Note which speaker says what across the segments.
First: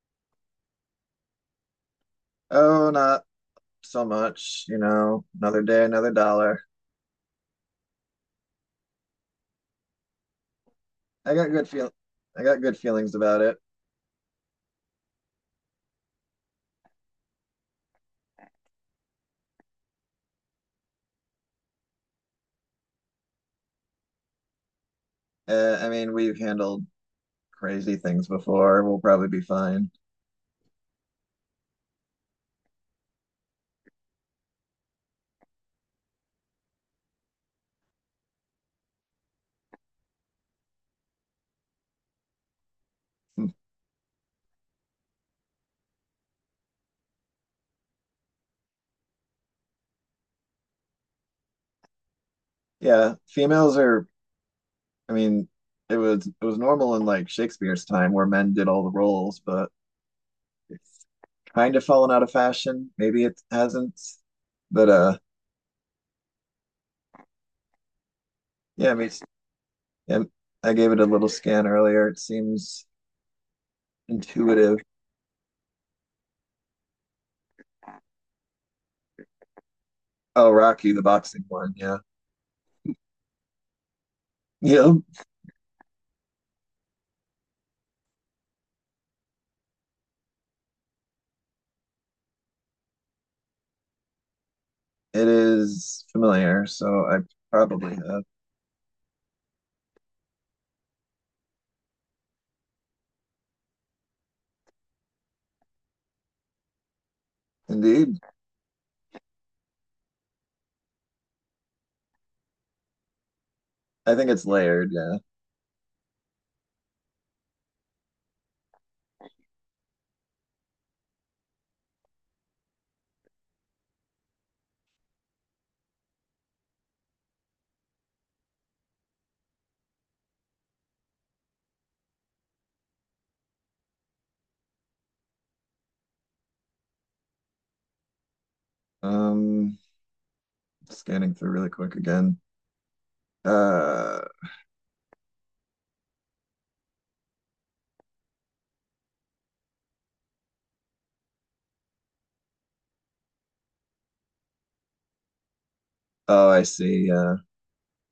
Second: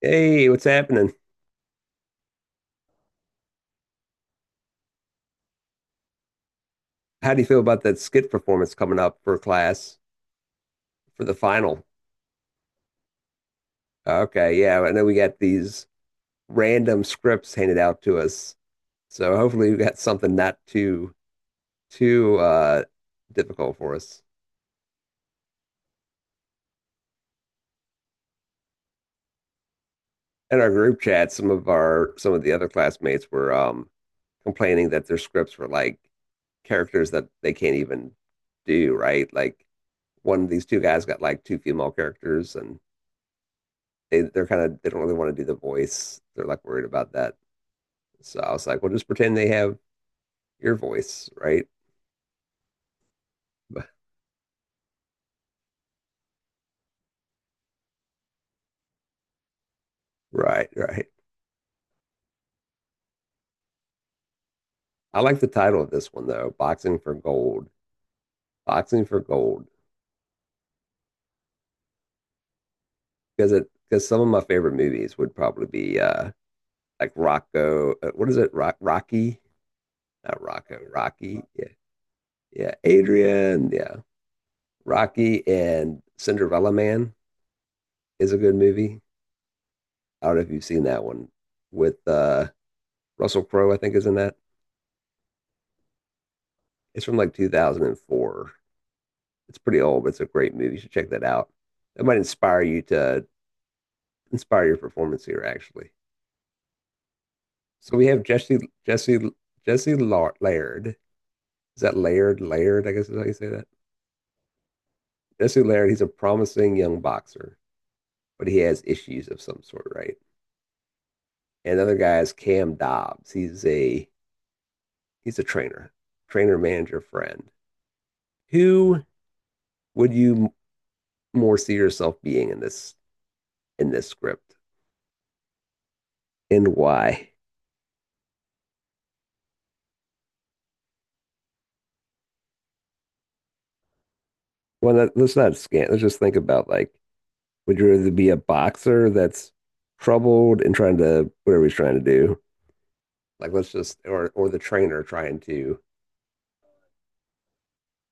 Speaker 1: Hey, what's happening?
Speaker 2: Oh, not so much, another day, another dollar.
Speaker 1: How do you feel about that skit performance coming up for class for
Speaker 2: I
Speaker 1: the
Speaker 2: got good
Speaker 1: final?
Speaker 2: feel I got good feelings about it.
Speaker 1: Okay, yeah, I know we got these random scripts handed out to us. So hopefully we got something not too difficult for us.
Speaker 2: I mean, we've handled crazy things before. We'll probably be fine.
Speaker 1: In our group chat, some of the other classmates were complaining that their scripts were like characters that they can't even do, right? Like one of these two guys got like two female characters and they they're kind of they don't really want to do the voice. They're like worried about that. So I was like, well, just pretend they have your voice, right?
Speaker 2: Yeah, females are. I mean, it was normal in like Shakespeare's time where men did all the roles, but
Speaker 1: Right,
Speaker 2: it's
Speaker 1: right.
Speaker 2: kind of fallen out of fashion. Maybe it hasn't, but
Speaker 1: I like the title of this one though, Boxing for Gold.
Speaker 2: yeah. I
Speaker 1: Boxing
Speaker 2: mean,
Speaker 1: for Gold
Speaker 2: yeah, I gave it a little scan earlier. It seems
Speaker 1: because it because some of my favorite
Speaker 2: intuitive.
Speaker 1: movies would probably be like Rocco. What is it? Rocky, not
Speaker 2: Oh,
Speaker 1: Rocco.
Speaker 2: Rocky, the
Speaker 1: Rocky.
Speaker 2: boxing
Speaker 1: Yeah,
Speaker 2: one. Yeah,
Speaker 1: yeah. Adrian. Yeah,
Speaker 2: yeah.
Speaker 1: Rocky. And Cinderella Man is a good movie. I don't know if you've seen that one with Russell Crowe. I think is in that.
Speaker 2: It is familiar, so
Speaker 1: It's from
Speaker 2: I
Speaker 1: like
Speaker 2: probably have.
Speaker 1: 2004. It's pretty old, but it's a great movie. You should check that out. That might inspire your performance here, actually. So we
Speaker 2: Indeed.
Speaker 1: have Jesse Jesse Laird. Is that Laird? Laird, I guess is how you say that.
Speaker 2: I think it's layered. Yeah.
Speaker 1: Jesse Laird. He's a promising young boxer, but he has issues of some sort, right? And the other guy is Cam Dobbs. He's a trainer, trainer, manager, friend. Who would you more see yourself being in this script, and why?
Speaker 2: Um, Scanning through really quick again. Uh,
Speaker 1: Well, that, let's not scan. Let's just think about like, would you rather be a boxer that's troubled and trying to whatever he's trying to do? Like, let's just or the trainer trying to
Speaker 2: oh, I see. Yeah.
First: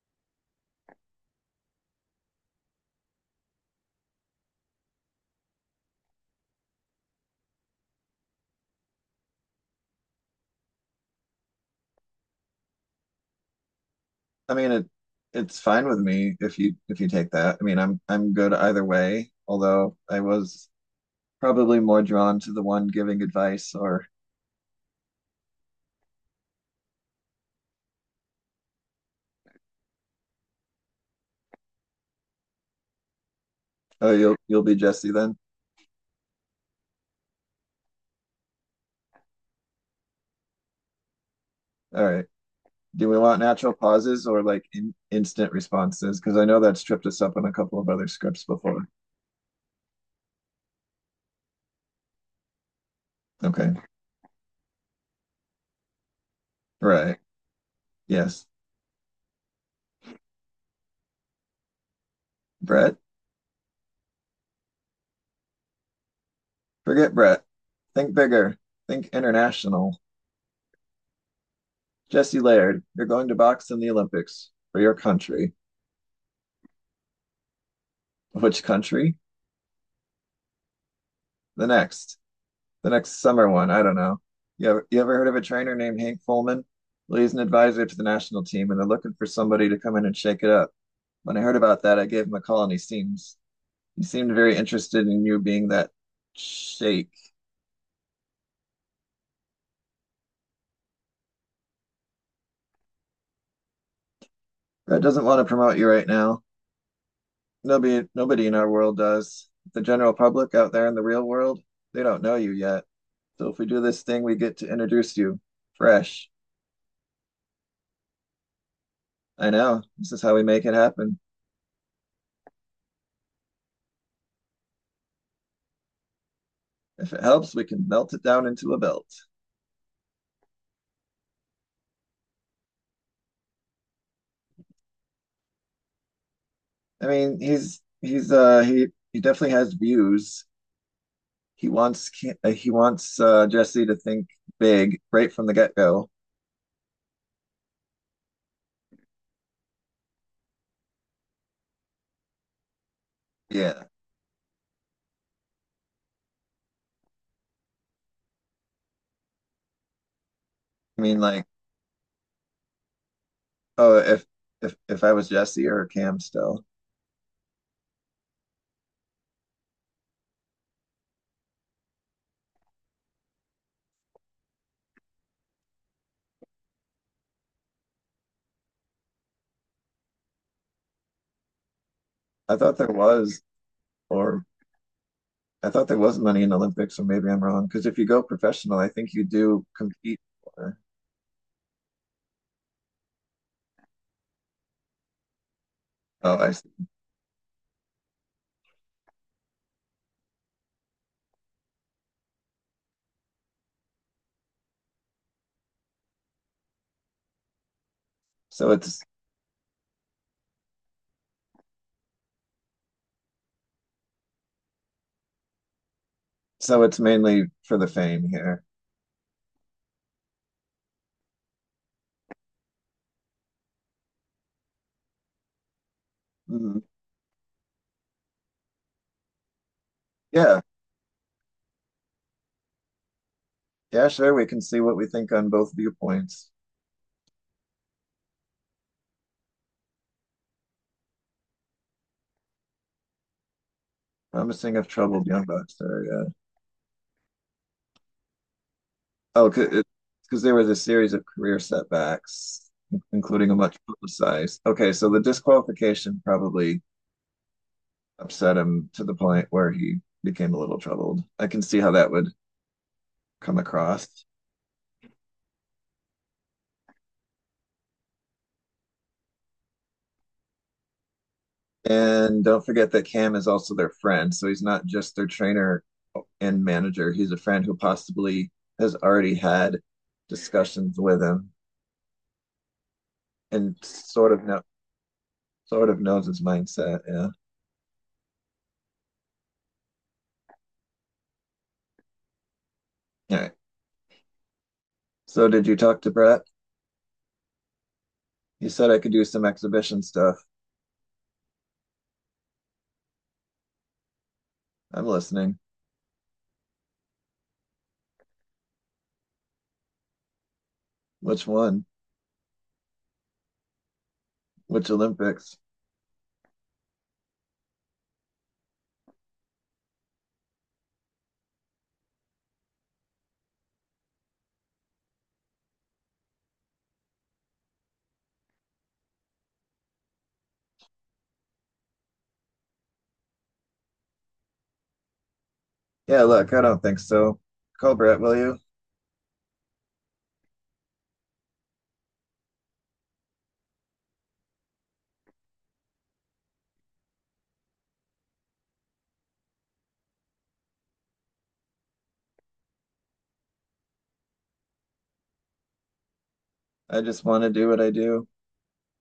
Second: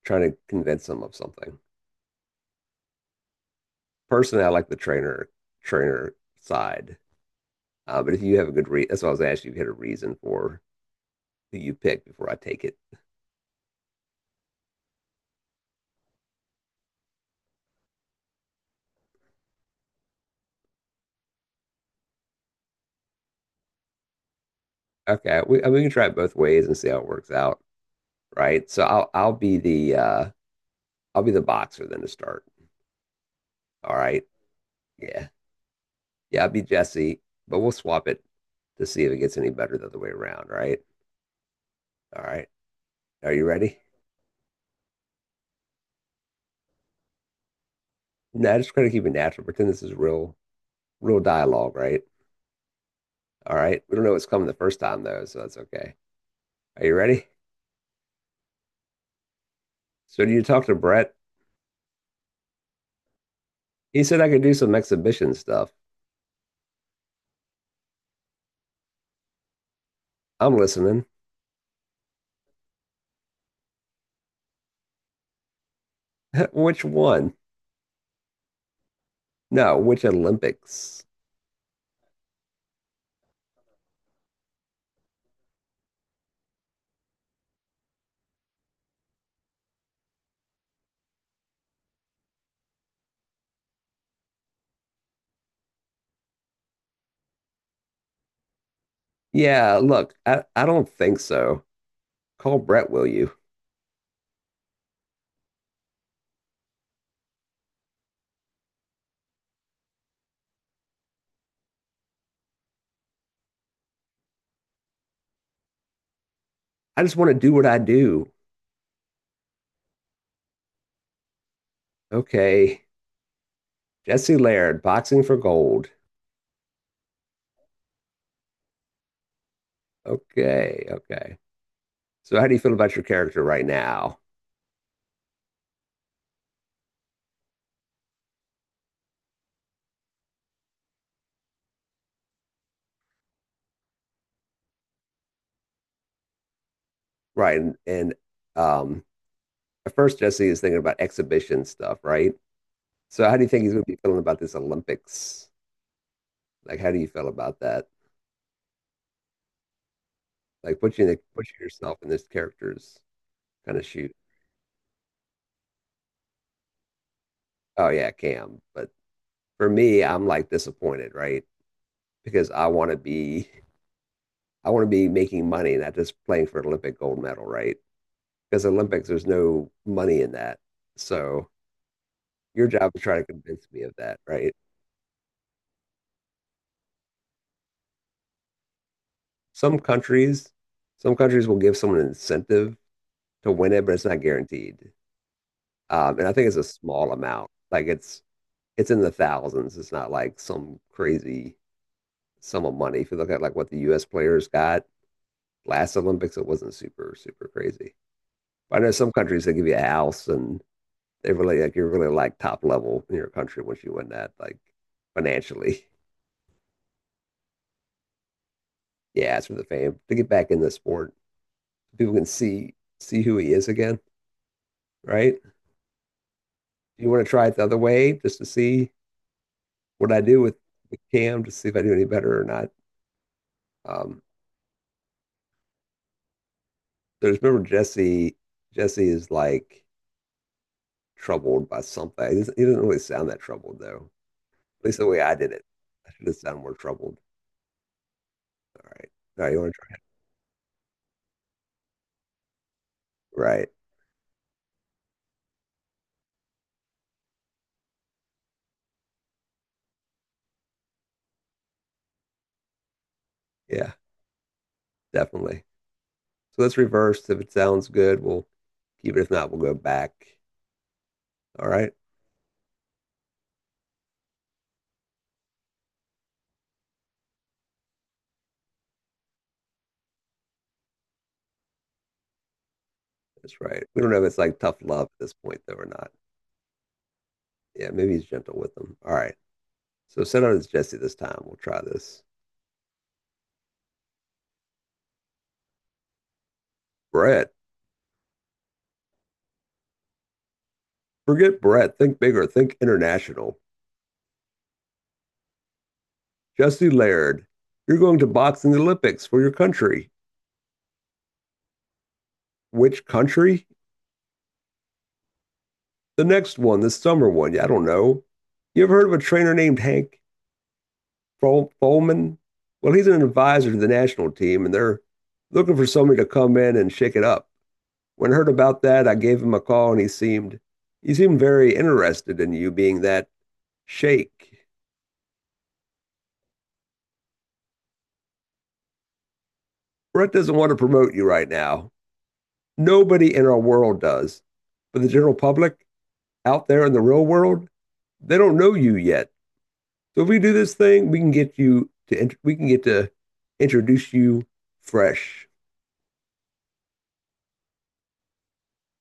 Speaker 1: trying to convince him of something. Personally, I like the trainer side. But if you have a good reason, that's what I was asking. You had a reason for who you pick before I take it.
Speaker 2: I mean it's fine with me if you take that. I mean I'm good either way, although I was probably more drawn to the one giving advice or.
Speaker 1: Okay, we I mean, we can try it both ways and see how it works out, right? So I'll be the I'll be the boxer then to start. All
Speaker 2: Oh,
Speaker 1: right,
Speaker 2: you'll be Jesse
Speaker 1: yeah.
Speaker 2: then.
Speaker 1: Yeah, it'd be Jesse, but we'll swap it to see if it gets any better the other way around, right?
Speaker 2: All right.
Speaker 1: All right.
Speaker 2: Do we
Speaker 1: Are
Speaker 2: want
Speaker 1: you
Speaker 2: natural
Speaker 1: ready?
Speaker 2: pauses or like instant responses? Because I know that's tripped us up in a couple of other scripts
Speaker 1: No, I just try
Speaker 2: before.
Speaker 1: to keep it natural. Pretend this is real, real dialogue, right? All
Speaker 2: Okay.
Speaker 1: right. We don't know what's coming the first time though, so that's okay. Are you
Speaker 2: Right.
Speaker 1: ready?
Speaker 2: Yes.
Speaker 1: So you talked to Brett.
Speaker 2: Brett.
Speaker 1: He said I could do some exhibition stuff.
Speaker 2: Forget Brett. Think bigger. Think international.
Speaker 1: I'm listening.
Speaker 2: Jesse Laird, you're going to box in the Olympics for your country.
Speaker 1: Which one?
Speaker 2: Which country?
Speaker 1: No, which Olympics?
Speaker 2: The next. The next summer one. I don't know. You ever heard of a trainer named Hank Fulman? Well, he's an advisor to the national team, and they're looking for somebody to come in and shake it up. When I heard about that, I gave him a call, and he seemed very interested in you being that shake.
Speaker 1: Yeah, look, I don't think so. Call Brett, will you?
Speaker 2: Brett doesn't want to promote you right now. Nobody in our world does. The general public out there in the real world, they don't know you yet. So if we do this thing, we get to introduce you fresh.
Speaker 1: I just want to do what I do.
Speaker 2: I know. This is how we make it happen.
Speaker 1: Okay. Jesse Laird, boxing for gold.
Speaker 2: If it helps, we can melt it down into a belt.
Speaker 1: Okay, okay. So how do you feel about your character right now?
Speaker 2: I mean, he definitely has views. He wants Jesse to think big right from the get-go.
Speaker 1: Right, and um, at first Jesse is thinking about exhibition stuff, right? So how do you think he's
Speaker 2: Yeah.
Speaker 1: going to be feeling about this Olympics? Like, how do you feel about that? Like, put
Speaker 2: I
Speaker 1: you in the,
Speaker 2: mean, like,
Speaker 1: put yourself in this character's kind of
Speaker 2: oh,
Speaker 1: shoe.
Speaker 2: if if I was Jesse or Cam still.
Speaker 1: Oh yeah, Cam. But for me, I'm like disappointed, right? Because I want to be making money, not just playing for an Olympic gold medal, right? Because Olympics, there's no money in that. So
Speaker 2: I
Speaker 1: your
Speaker 2: thought there
Speaker 1: job is try to
Speaker 2: was
Speaker 1: convince me of that,
Speaker 2: or
Speaker 1: right?
Speaker 2: I thought there was money in Olympics, or maybe I'm wrong. Because if you go professional, I think you do
Speaker 1: Some
Speaker 2: compete
Speaker 1: countries,
Speaker 2: for.
Speaker 1: some countries will give someone an incentive to win it, but it's not guaranteed. And I
Speaker 2: Oh,
Speaker 1: think
Speaker 2: I
Speaker 1: it's a
Speaker 2: see.
Speaker 1: small amount. It's in the thousands. It's not like some crazy sum of money. If you look at like what the U.S. players got last Olympics, it wasn't super super crazy.
Speaker 2: So
Speaker 1: But I know
Speaker 2: it's
Speaker 1: some countries they give you a house and they really like you're really like top level in your country once you win that, like financially.
Speaker 2: so it's mainly for the fame here.
Speaker 1: Yeah, it's for the fame to get back in the sport. People can see who he is again, right?
Speaker 2: Mhm.
Speaker 1: You want to try it the other way just to see what I do
Speaker 2: Yeah.
Speaker 1: with Cam to see if I do any better or not.
Speaker 2: Yeah,
Speaker 1: Um,
Speaker 2: sure. We can see what we think on both viewpoints.
Speaker 1: there's remember Jesse. Jesse is like troubled by something. He doesn't really sound that troubled though.
Speaker 2: Promising
Speaker 1: At
Speaker 2: of
Speaker 1: least the way
Speaker 2: troubled
Speaker 1: I
Speaker 2: young
Speaker 1: did it,
Speaker 2: bucks there.
Speaker 1: I
Speaker 2: Yeah.
Speaker 1: should have sounded more troubled. All right, all
Speaker 2: Oh,
Speaker 1: right. You want to
Speaker 2: because there was a series of career setbacks,
Speaker 1: try?
Speaker 2: including a
Speaker 1: Right?
Speaker 2: much publicized. Okay, so the disqualification probably upset him to the point where he became a little troubled. I can see how that would come
Speaker 1: Yeah,
Speaker 2: across.
Speaker 1: definitely. So let's reverse. If it sounds good, we'll keep it. If not, we'll go back. All right.
Speaker 2: And don't forget that Cam is also their friend, so he's not just their trainer and manager. He's a friend who possibly has already had discussions with him
Speaker 1: That's
Speaker 2: and
Speaker 1: right. We don't know if it's like tough love at this point though or
Speaker 2: sort of
Speaker 1: not.
Speaker 2: knows his mindset. Yeah.
Speaker 1: Yeah, maybe he's gentle with them. All right. So send out as Jesse this time. We'll try this.
Speaker 2: All right. So did you talk to Brett?
Speaker 1: Brett,
Speaker 2: You said I could do some exhibition stuff.
Speaker 1: forget Brett. Think bigger. Think international.
Speaker 2: I'm listening.
Speaker 1: Jesse Laird, you're going to boxing Olympics for your country.
Speaker 2: Which one?
Speaker 1: Which country?
Speaker 2: Which Olympics?
Speaker 1: The next one, the summer one. Yeah, I don't know. You ever heard of a trainer named Hank Folman? Well, he's an advisor to the national team, and they're looking for somebody to come in and shake it up. When I heard about that, I gave him a call, and he seemed very interested in you being that shake.
Speaker 2: Yeah, look, I don't think so. Call Brett, will you?
Speaker 1: Brett doesn't want to promote you right now. Nobody in our world does. But the general public out there in the real world, they don't know you yet. So if we do this thing, we can get to introduce you fresh.
Speaker 2: I just want to do what I do.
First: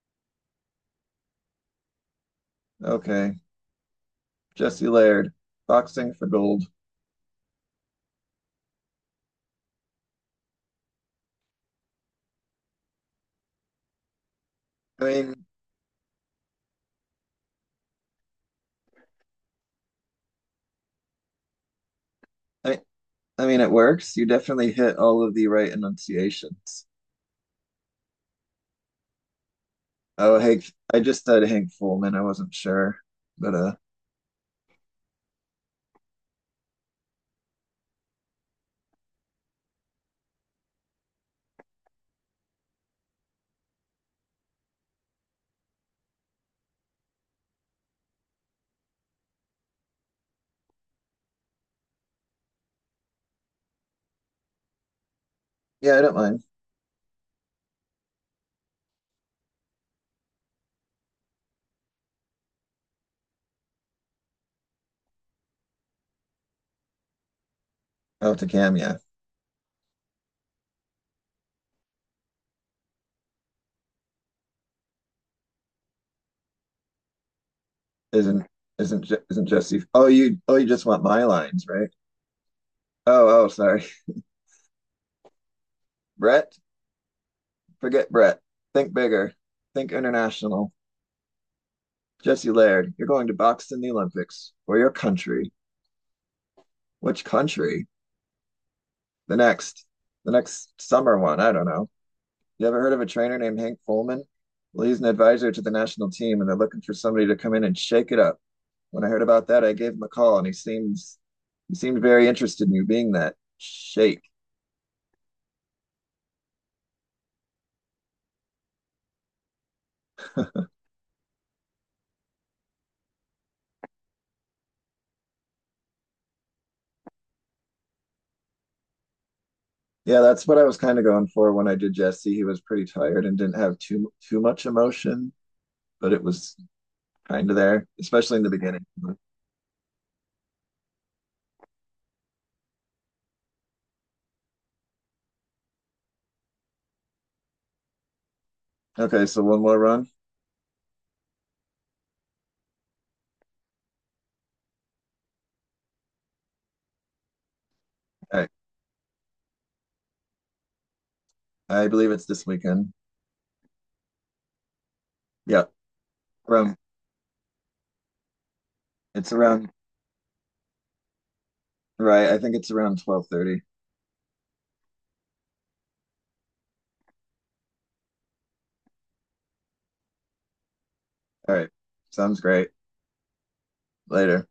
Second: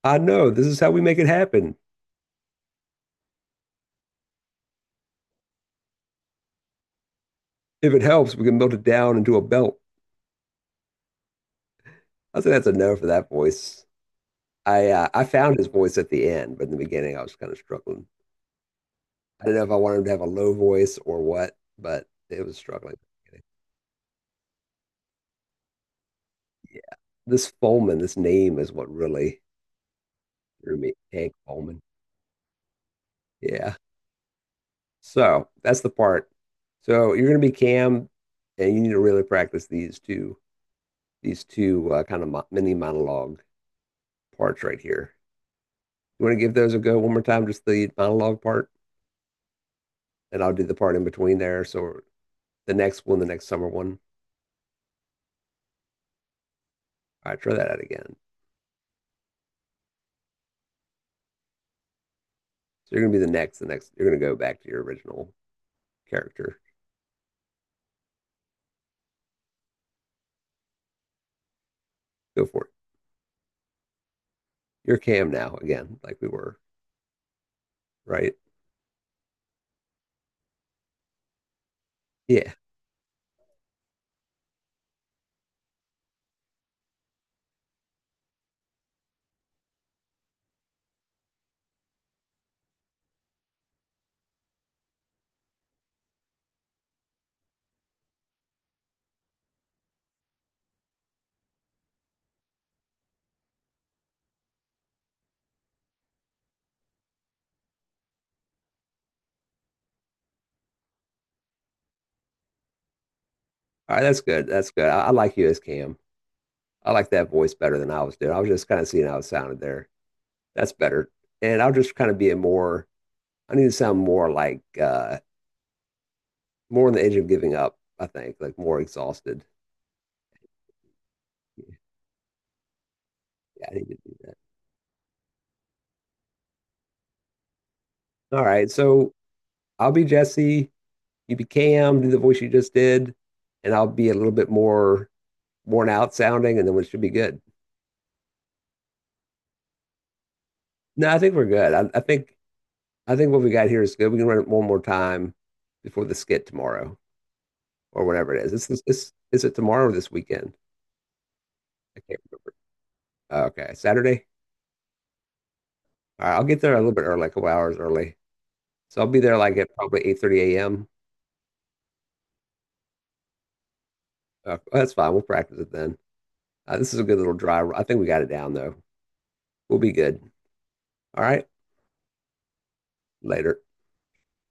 Speaker 1: I know this is how we make it happen.
Speaker 2: Okay. Jesse Laird, boxing for gold.
Speaker 1: If it helps, we can melt it down into a belt. I think that's a no for that voice.
Speaker 2: I
Speaker 1: I
Speaker 2: mean,
Speaker 1: found his voice at the end, but in the beginning, I was kind of struggling. I didn't know if I wanted him to have a low voice or what, but it was
Speaker 2: I,
Speaker 1: struggling.
Speaker 2: I mean, it works. You definitely hit all of the right
Speaker 1: Yeah,
Speaker 2: enunciations.
Speaker 1: this Foreman, this name is what really
Speaker 2: Oh, Hank.
Speaker 1: threw me.
Speaker 2: I just
Speaker 1: Hank
Speaker 2: said Hank
Speaker 1: Foreman.
Speaker 2: Fullman. I wasn't sure, but
Speaker 1: Yeah. So that's the part. So you're going to be Cam, and you need to really practice these two kind of mini monologue parts right here. You want to give those a go one more time, just the monologue part, and I'll do the part in between there. So the next summer one.
Speaker 2: yeah, I don't mind.
Speaker 1: All right, try that out again. So you're going to be the next. You're going to go back to your original character.
Speaker 2: Oh, to Cam, yeah.
Speaker 1: Go for it. You're Cam now again, like we were, right?
Speaker 2: Isn't isn't isn't Jesse? Oh, you just want my lines, right?
Speaker 1: Yeah.
Speaker 2: Oh, oh, sorry. Brett. Forget Brett. Think bigger. Think international. Jesse Laird, you're going to box in the Olympics for your country. Which country? The next, the next summer one. I don't know. You ever heard of a trainer named Hank Fullman? Well, he's an advisor to the national team, and they're looking for somebody to come in and shake it up. When I heard about that, I gave him a call, and he seemed very interested in you being that
Speaker 1: All right, that's
Speaker 2: shake.
Speaker 1: good. That's good. I like you as Cam. I like that voice better than I was doing. I was just kind of seeing how it sounded there. That's better. And I'll just kind of be a more, I need to sound more like, more on the edge of giving up, I think, like more exhausted.
Speaker 2: Yeah, that's what I was kind of going for when I
Speaker 1: Yeah,
Speaker 2: did Jesse. He was pretty tired and didn't
Speaker 1: yeah, I
Speaker 2: have
Speaker 1: need to
Speaker 2: too
Speaker 1: do that.
Speaker 2: too much emotion, but it was kind of there, especially in
Speaker 1: All
Speaker 2: the
Speaker 1: right.
Speaker 2: beginning.
Speaker 1: So I'll be Jesse. You be Cam, do the voice you just did, and I'll be a little bit more worn out sounding, and then it should be good.
Speaker 2: Okay, so one more run.
Speaker 1: No, I think we're good. I think what we got here is good. We can run it one more time before the skit tomorrow, or whatever
Speaker 2: All
Speaker 1: it
Speaker 2: right,
Speaker 1: is. This is it tomorrow or this weekend?
Speaker 2: I
Speaker 1: I
Speaker 2: believe
Speaker 1: can't
Speaker 2: it's this
Speaker 1: remember.
Speaker 2: weekend.
Speaker 1: Okay, Saturday.
Speaker 2: Yeah,
Speaker 1: All right, I'll get there
Speaker 2: around
Speaker 1: a little bit early, like a couple hours early. So I'll be
Speaker 2: it's
Speaker 1: there like
Speaker 2: around,
Speaker 1: at probably 8:30 a.m.
Speaker 2: right? I think it's around 12:30.
Speaker 1: That's fine. We'll practice it then. This is a good little dry. I think we got it down though. We'll be good. All right.
Speaker 2: All right, sounds great.
Speaker 1: Later.
Speaker 2: Later.